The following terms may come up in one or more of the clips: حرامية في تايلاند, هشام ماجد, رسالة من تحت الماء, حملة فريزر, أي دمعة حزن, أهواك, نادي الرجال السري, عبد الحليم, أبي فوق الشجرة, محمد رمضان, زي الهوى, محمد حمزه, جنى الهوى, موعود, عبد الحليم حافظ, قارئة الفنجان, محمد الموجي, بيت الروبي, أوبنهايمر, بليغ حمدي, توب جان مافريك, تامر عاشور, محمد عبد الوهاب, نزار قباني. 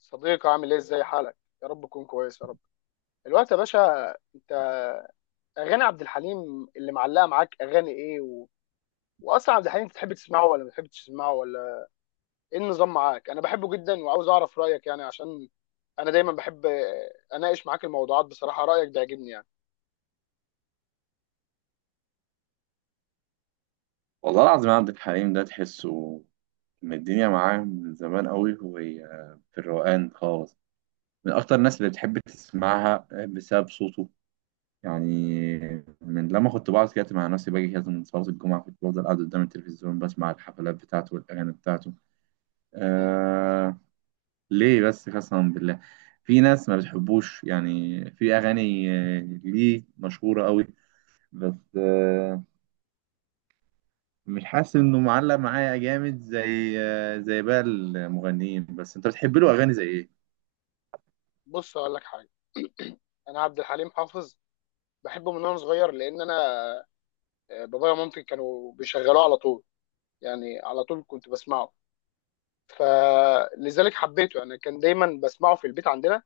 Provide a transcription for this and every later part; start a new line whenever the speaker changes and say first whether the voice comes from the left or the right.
left: صديقي، عامل ايه، ازاي حالك؟ يا رب تكون كويس، يا رب الوقت يا باشا. انت اغاني عبد الحليم اللي معلقه معاك اغاني ايه واصلا عبد الحليم بتحب تسمعه ولا ما بتحبش تسمعه؟ ولا ايه النظام معاك؟ انا بحبه جدا وعاوز اعرف رايك يعني، عشان انا دايما بحب اناقش معاك الموضوعات. بصراحه رايك بيعجبني يعني.
right: والله العظيم، عبد الحليم ده تحسه من الدنيا معاه من زمان قوي. هو في الروقان خالص، من أكتر الناس اللي بتحب تسمعها بسبب صوته. يعني من لما كنت بقعد كده مع نفسي باجي كده من صلاة الجمعة، كنت بفضل قاعد قدام التلفزيون بسمع الحفلات بتاعته والأغاني بتاعته.
left: مم.
right: آه ليه بس؟ قسما بالله في ناس ما بتحبوش، يعني في أغاني ليه مشهورة قوي، بس مش حاسس انه معلق معايا جامد زي بقى المغنيين. بس انت بتحب له اغاني زي ايه؟
left: بص اقول لك حاجه. انا عبد الحليم حافظ بحبه من وانا صغير، لان انا بابايا ومامتي كانوا بيشغلوه على طول، يعني على طول كنت بسمعه، فلذلك حبيته. انا كان دايما بسمعه في البيت عندنا.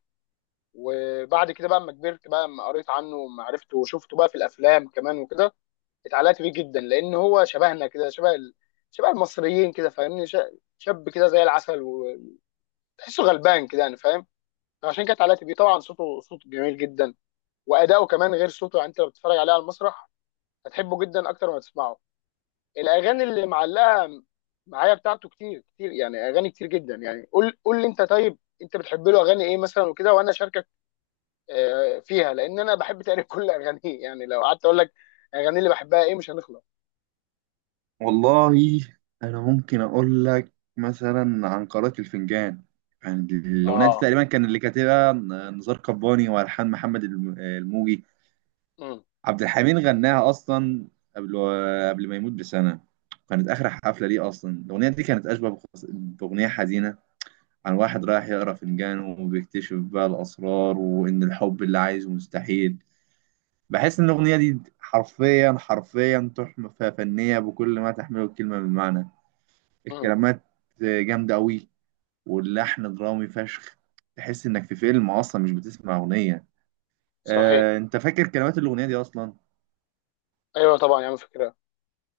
left: وبعد كده بقى، اما كبرت بقى، اما قريت عنه وما عرفته وشفته بقى في الافلام كمان وكده، اتعلقت بيه جدا، لان هو شبهنا كده، شبه المصريين كده، فاهمني؟ شاب كده زي العسل، وتحسه غلبان كده، يعني فاهم. فعشان كده اتعلقت بيه. طبعا صوته صوت جميل جدا، واداؤه كمان غير صوته. يعني انت لو بتتفرج عليه على المسرح هتحبه جدا اكتر ما تسمعه. الاغاني اللي معلقه معايا بتاعته كتير كتير، يعني اغاني كتير جدا. يعني قول لي انت، طيب انت بتحب له اغاني ايه مثلا وكده، وانا اشاركك فيها، لان انا بحب تقريبا كل اغانيه. يعني لو قعدت اقول لك اغاني اللي بحبها ايه مش هنخلص.
right: والله انا ممكن اقول لك مثلا عن قارئة الفنجان. يعني الاغنيه دي
left: اه.
right: تقريبا كان اللي كاتبها نزار قباني، والحان محمد الموجي.
left: امم.
right: عبد الحميد غناها اصلا قبل قبل ما يموت بسنه، كانت اخر حفله ليه. اصلا الاغنيه دي كانت اشبه باغنيه حزينه عن واحد رايح يقرا فنجان وبيكتشف بقى الاسرار، وان الحب اللي عايزه مستحيل. بحس ان الاغنيه دي حرفيا حرفيا تحفه فنيه بكل ما تحمله الكلمه من معنى.
left: امم.
right: الكلمات جامده قوي، واللحن درامي فشخ، تحس انك في فيلم اصلا مش بتسمع اغنيه.
left: صحيح.
right: انت فاكر كلمات الاغنيه دي اصلا؟
left: ايوه طبعا يا عم، فكره.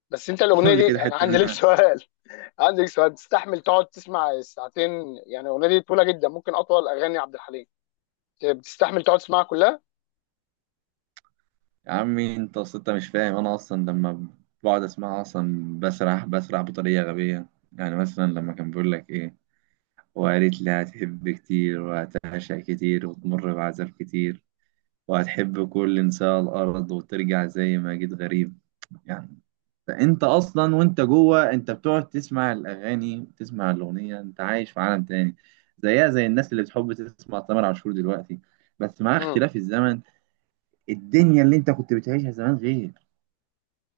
left: بس انت الاغنيه
right: قول لي كده
left: دي انا
right: حته
left: عندي لك
right: منها.
left: سؤال. عندي لك سؤال، تستحمل تقعد تسمع ساعتين؟ يعني الاغنيه دي طويله جدا، ممكن اطول اغاني عبد الحليم. بتستحمل تقعد تسمعها كلها؟
right: يا عمي انت اصلا، انت مش فاهم. انا اصلا لما بقعد اسمعها اصلا بسرح بسرح بطريقه غبيه. يعني مثلا لما كان بيقول لك ايه، وقالت لي هتحب كتير وهتعشق كتير وتمر بعذاب كتير، وهتحب كل نساء الأرض وترجع زي ما جيت غريب. يعني فأنت أصلا وأنت جوه، أنت بتقعد تسمع الأغاني، تسمع الأغنية أنت عايش في عالم تاني. زيها زي الناس اللي بتحب تسمع تامر عاشور دلوقتي، بس مع
left: امم.
right: اختلاف الزمن. الدنيا اللي أنت كنت بتعيشها زمان غير،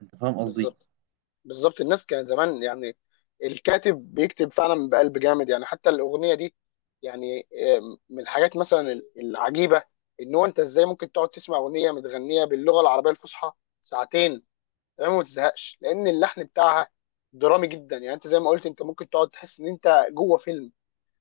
right: أنت فاهم قصدي؟
left: بالظبط. بالظبط الناس كان زمان يعني، الكاتب بيكتب فعلا بقلب جامد. يعني حتى الأغنية دي يعني، من الحاجات مثلا العجيبة، إن هو أنت إزاي ممكن تقعد تسمع أغنية متغنية باللغة العربية الفصحى ساعتين، تمام، وما تزهقش، لأن اللحن بتاعها درامي جدا. يعني أنت زي ما قلت، أنت ممكن تقعد تحس إن أنت جوه فيلم.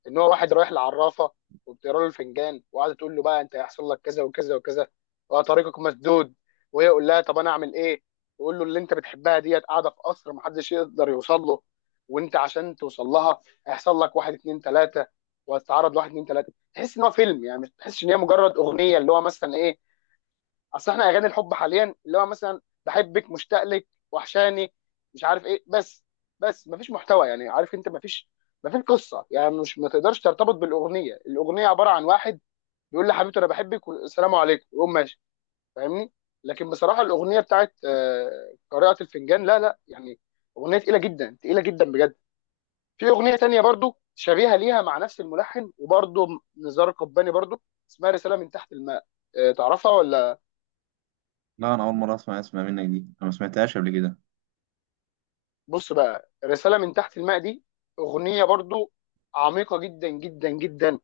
left: ان هو واحد رايح لعرافه، وبتقرا له الفنجان، وقاعده تقول له بقى انت هيحصل لك كذا وكذا وكذا، وطريقك مسدود. وهي يقول لها طب انا اعمل ايه؟ يقول له اللي انت بتحبها ديت قاعده في قصر محدش يقدر يوصل له، وانت عشان توصل لها هيحصل لك واحد اتنين تلاته، وهتتعرض لواحد اتنين تلاته. تحس ان هو فيلم يعني، مش تحسش ان هي مجرد اغنيه اللي هو مثلا ايه. اصل احنا اغاني الحب حاليا، اللي هو مثلا بحبك، مشتاق لك، وحشاني، مش عارف ايه، بس مفيش محتوى. يعني عارف انت، مفيش قصه يعني، مش ما تقدرش ترتبط بالاغنيه. الاغنيه عباره عن واحد بيقول لحبيبته انا بحبك والسلام عليكم ويقوم ماشي. فاهمني؟ لكن بصراحه الاغنيه بتاعت قارئة الفنجان، لا لا، يعني اغنيه تقيله جدا، تقيله جدا بجد. في اغنيه تانية برضو شبيهه ليها، مع نفس الملحن، وبرضو نزار قباني برضو، اسمها رساله من تحت الماء. تعرفها ولا؟
right: لا، أنا أول مرة اسمع منك دي، أنا ما سمعتهاش قبل كده.
left: بص بقى، رسالة من تحت الماء دي أغنية برضو عميقة جدا جدا جدا.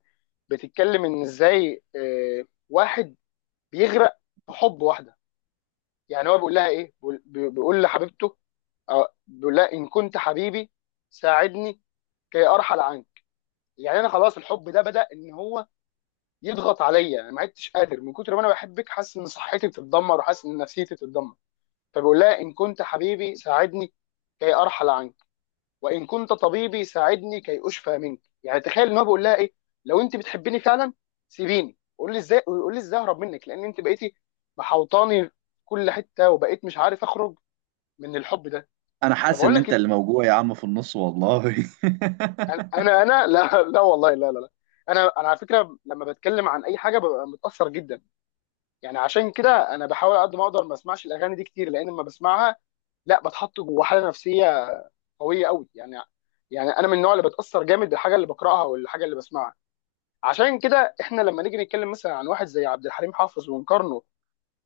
left: بتتكلم إن إزاي واحد بيغرق في حب واحدة. يعني هو بيقول لها إيه، بيقول لحبيبته، بيقول لها، إن كنت حبيبي ساعدني كي أرحل عنك. يعني أنا خلاص الحب ده بدأ إن هو يضغط عليا، أنا ما عدتش قادر من كتر ما أنا بحبك، حاسس إن صحتي بتتدمر وحاسس إن نفسيتي بتتدمر. فبيقول لها إن كنت حبيبي ساعدني كي أرحل عنك، وان كنت طبيبي ساعدني كي اشفى منك. يعني تخيل ان هو بيقول لها ايه، لو انت بتحبيني فعلا سيبيني، قول لي ازاي، قول لي ازاي اهرب منك، لان انت بقيتي محوطاني في كل حته وبقيت مش عارف اخرج من الحب ده.
right: أنا حاسس
left: فبقول
right: إن
left: لك
right: أنت
left: إت-
right: اللي موجوع يا عم في النص، والله
left: انا انا أنا- لا لا والله، لا لا لا. انا على فكره، لما بتكلم عن اي حاجه ببقى متاثر جدا. يعني عشان كده انا بحاول على قد ما اقدر ما اسمعش الاغاني دي كتير، لان لما بسمعها لا بتحط جوه حاله نفسيه قويه قوي يعني. يعني انا من النوع اللي بتاثر جامد بالحاجه اللي بقراها والحاجه اللي بسمعها. عشان كده احنا لما نيجي نتكلم مثلا عن واحد زي عبد الحليم حافظ ونقارنه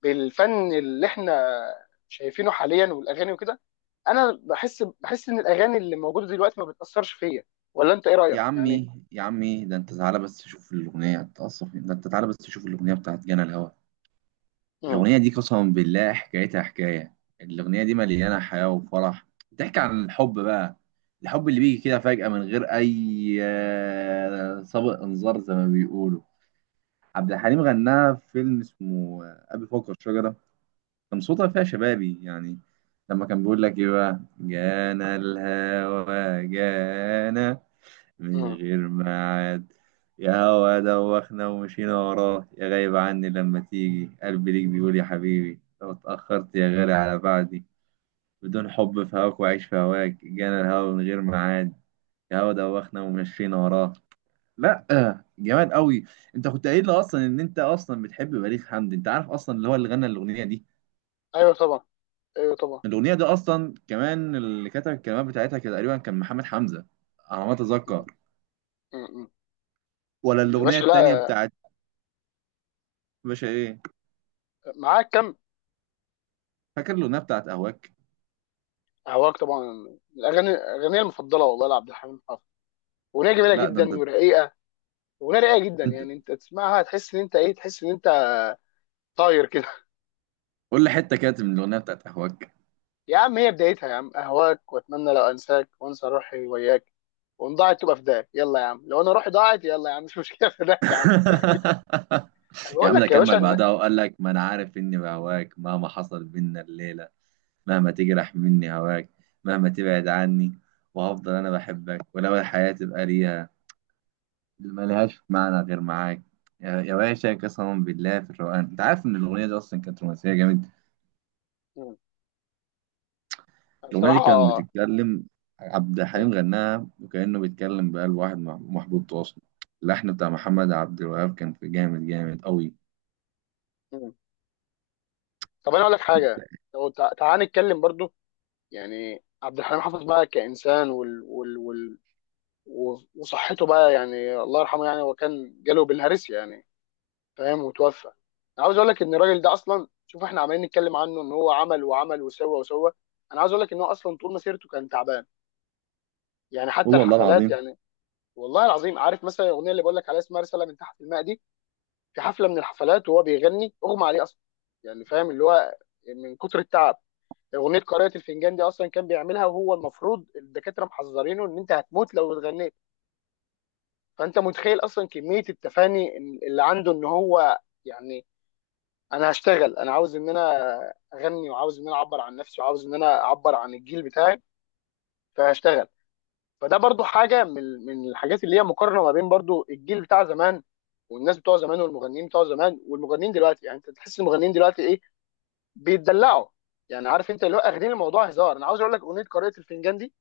left: بالفن اللي احنا شايفينه حاليا والاغاني وكده، انا بحس ان الاغاني اللي موجوده دلوقتي ما بتاثرش فيا. ولا انت ايه رايك
right: يا
left: يعني؟
right: عمي يا عمي، ده أنت تعالى بس تشوف الأغنية تقصف، ده أنت تعالى بس تشوف الأغنية بتاعت جانا الهوى.
left: مم.
right: الأغنية دي قسما بالله حكايتها حكاية، الأغنية دي مليانة حياة وفرح، بتحكي عن الحب بقى. الحب اللي بيجي كده فجأة من غير أي سابق إنذار زي ما بيقولوا. عبد الحليم غناها في فيلم اسمه أبي فوق الشجرة. كان صوتها فيها شبابي يعني، لما كان بيقول لك إيه بقى: جانا الهوى جانا من
left: مم.
right: غير ميعاد، يا هوا دوخنا ومشينا وراه، يا غايب عني لما تيجي قلبي ليك بيقول، يا حبيبي لو اتأخرت يا غالي على بعدي بدون حب في هواك، وعيش في هواك، جانا الهوا من غير ميعاد، يا هوا دوخنا ومشينا وراه. لا، جمال قوي. انت كنت قايل لي اصلا ان انت اصلا بتحب بليغ حمدي، انت عارف اصلا اللي هو اللي غنى الاغنيه دي.
left: ايوه طبعا، ايوه طبعا.
right: الاغنيه دي اصلا كمان اللي كتب الكلمات بتاعتها كان تقريبا كان محمد حمزه، على ما
left: مم.
right: اتذكر.
left: مم.
right: ولا
left: يا
right: الاغنيه
left: باشا
right: التانيه
left: لا.
right: بتاعت باشا ايه؟
left: معاك كم.
right: فاكر الاغنيه بتاعت اهواك؟
left: هواك طبعا. الاغاني، الاغنيه المفضله والله لعبد الحليم حافظ. اغنيه جميله
right: لا ده انت،
left: جدا ورقيقه. اغنيه رقيقه جدا،
right: انت
left: يعني انت تسمعها تحس ان انت ايه، تحس ان انت طاير كده.
right: قول لي حته كانت من الاغنيه بتاعت اهواك.
left: يا عم، هي بدايتها يا عم: اهواك واتمنى لو انساك، وانسى روحي وياك، وان ضاعت تبقى فداك. يلا يا عم لو انا روحي ضاعت، يلا يا عم مش مشكله فداك يا عم. أنا
right: يا
left: بقول
right: عم ده
left: لك يا باشا
right: كمل
left: ان،
right: بعدها وقال لك: ما انا عارف اني بهواك مهما حصل بينا الليله، مهما تجرح مني هواك، مهما تبعد عني، وهفضل انا بحبك، ولو الحياة تبقى ليها ملهاش معنى غير معاك. يا باشا، قسما بالله في الروقان. انت عارف ان الاغنية دي اصلا كانت رومانسية جامد.
left: مم.
right: الأغنية دي كانت
left: بصراحه.
right: بتتكلم، عبد الحليم غناها وكأنه بيتكلم بقلب واحد محبوب تواصل. اللحن بتاع محمد عبد الوهاب كان في جامد جامد قوي.
left: مم. طب انا اقول لك
right: انت
left: حاجه، لو تعال نتكلم برضو. يعني عبد الحليم حافظ بقى كانسان وصحته بقى، يعني الله يرحمه، يعني هو كان جاله بالهرس يعني، فاهم، وتوفى. انا عاوز اقول لك ان الراجل ده اصلا، شوف احنا عمالين نتكلم عنه ان هو عمل وعمل وسوى وسوى، انا عاوز اقول لك ان هو اصلا طول مسيرته كان تعبان. يعني حتى
right: هو والله
left: الحفلات
right: العظيم.
left: يعني، والله العظيم، عارف مثلا الاغنيه اللي بقول لك عليها اسمها رساله من تحت الماء دي، في حفله من الحفلات وهو بيغني اغمى عليه اصلا. يعني فاهم اللي هو من كتر التعب. اغنيه قارئة الفنجان دي اصلا كان بيعملها وهو المفروض الدكاتره محذرينه ان انت هتموت لو اتغنيت. فانت متخيل اصلا كميه التفاني اللي عنده، ان هو يعني، انا هشتغل، انا عاوز ان انا اغني، وعاوز ان انا اعبر عن نفسي، وعاوز ان انا اعبر عن الجيل بتاعي، فهشتغل. فده برضو حاجه من الحاجات اللي هي مقارنه ما بين برضو الجيل بتاع زمان، والناس بتوع زمان والمغنيين بتوع زمان، والمغنيين دلوقتي. يعني انت تحس المغنيين دلوقتي ايه، بيتدلعوا يعني. عارف انت اللي هو اخدين الموضوع هزار. انا عاوز اقول لك اغنيه قارئة الفنجان دي،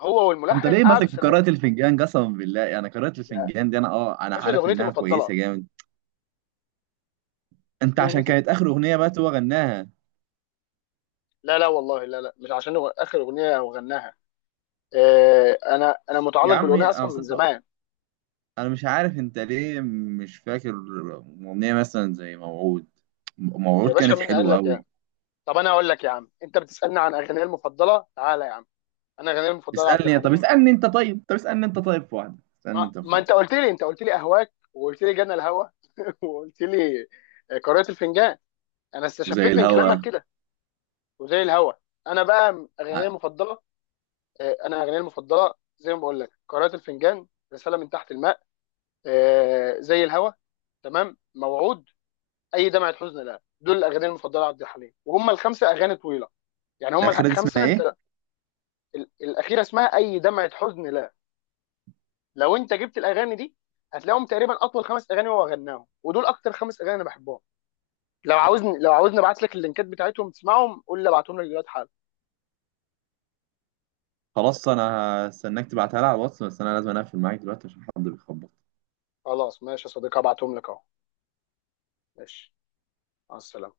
left: هو
right: انت
left: والملحن
right: ليه
left: قعدوا
right: ماسك في
left: سنه.
right: قراءة الفنجان؟ قسما بالله يعني قراءة
left: يا
right: الفنجان دي انا
left: باشا دي
right: عارف
left: اغنيتي
right: انها
left: المفضله.
right: كويسة جامد. انت
left: دي
right: عشان كانت
left: اغنيتي.
right: اخر اغنية بقى هو غناها؟
left: لا لا والله لا لا، مش عشان هو اخر اغنيه وغناها، انا
right: يا
left: متعلق
right: عمي
left: بالاغنيه اصلا من زمان.
right: انا مش عارف انت ليه مش فاكر اغنية مثلا زي موعود.
left: يا
right: موعود
left: باشا
right: كانت
left: مين قال
right: حلوة
left: لك؟
right: قوي.
left: طب انا اقول لك يا عم، انت بتسالني عن اغانيه المفضله، تعالى يا عم انا اغانيه المفضله عبد
right: اسألني، طب
left: الحليم.
right: اسألني انت، طيب طب اسألني انت، طيب في واحدة،
left: ما,
right: اسألني انت في
left: ما
right: واحدة
left: انت قلت لي اهواك، وقلت لي جنى الهوى، وقلت لي قارئة الفنجان، انا
right: وزي
left: استشفيت من كلامك
right: الهوا.
left: كده. وزي الهوى. انا بقى
right: ع-
left: اغانيه المفضله. انا اغانيه المفضله زي ما بقول لك: قارئة الفنجان، رساله من تحت الماء، زي الهوى، تمام، موعود، اي دمعه حزن لا. دول الاغاني المفضله عبد الحليم، وهم الخمسه اغاني طويله يعني، هم
right: الأخيرة دي اسمها
left: الخمسه. انت
right: إيه؟
left: الاخيره اسمها اي دمعه حزن لا. لو انت جبت الاغاني دي هتلاقيهم تقريبا اطول خمس اغاني هو غناهم، ودول اكتر خمس اغاني انا بحبهم. لو عاوزني، لو عاوزني ابعت لك اللينكات بتاعتهم تسمعهم، قول لي ابعتهم لك دلوقتي حالا.
right: خلاص أنا هستناك تبعتها لي على الواتس، بس أنا لازم أقفل معاك دلوقتي عشان حد بيخبط.
left: خلاص ماشي يا صديقي، هبعتهم لك اهو. ماشي. مع السلامه.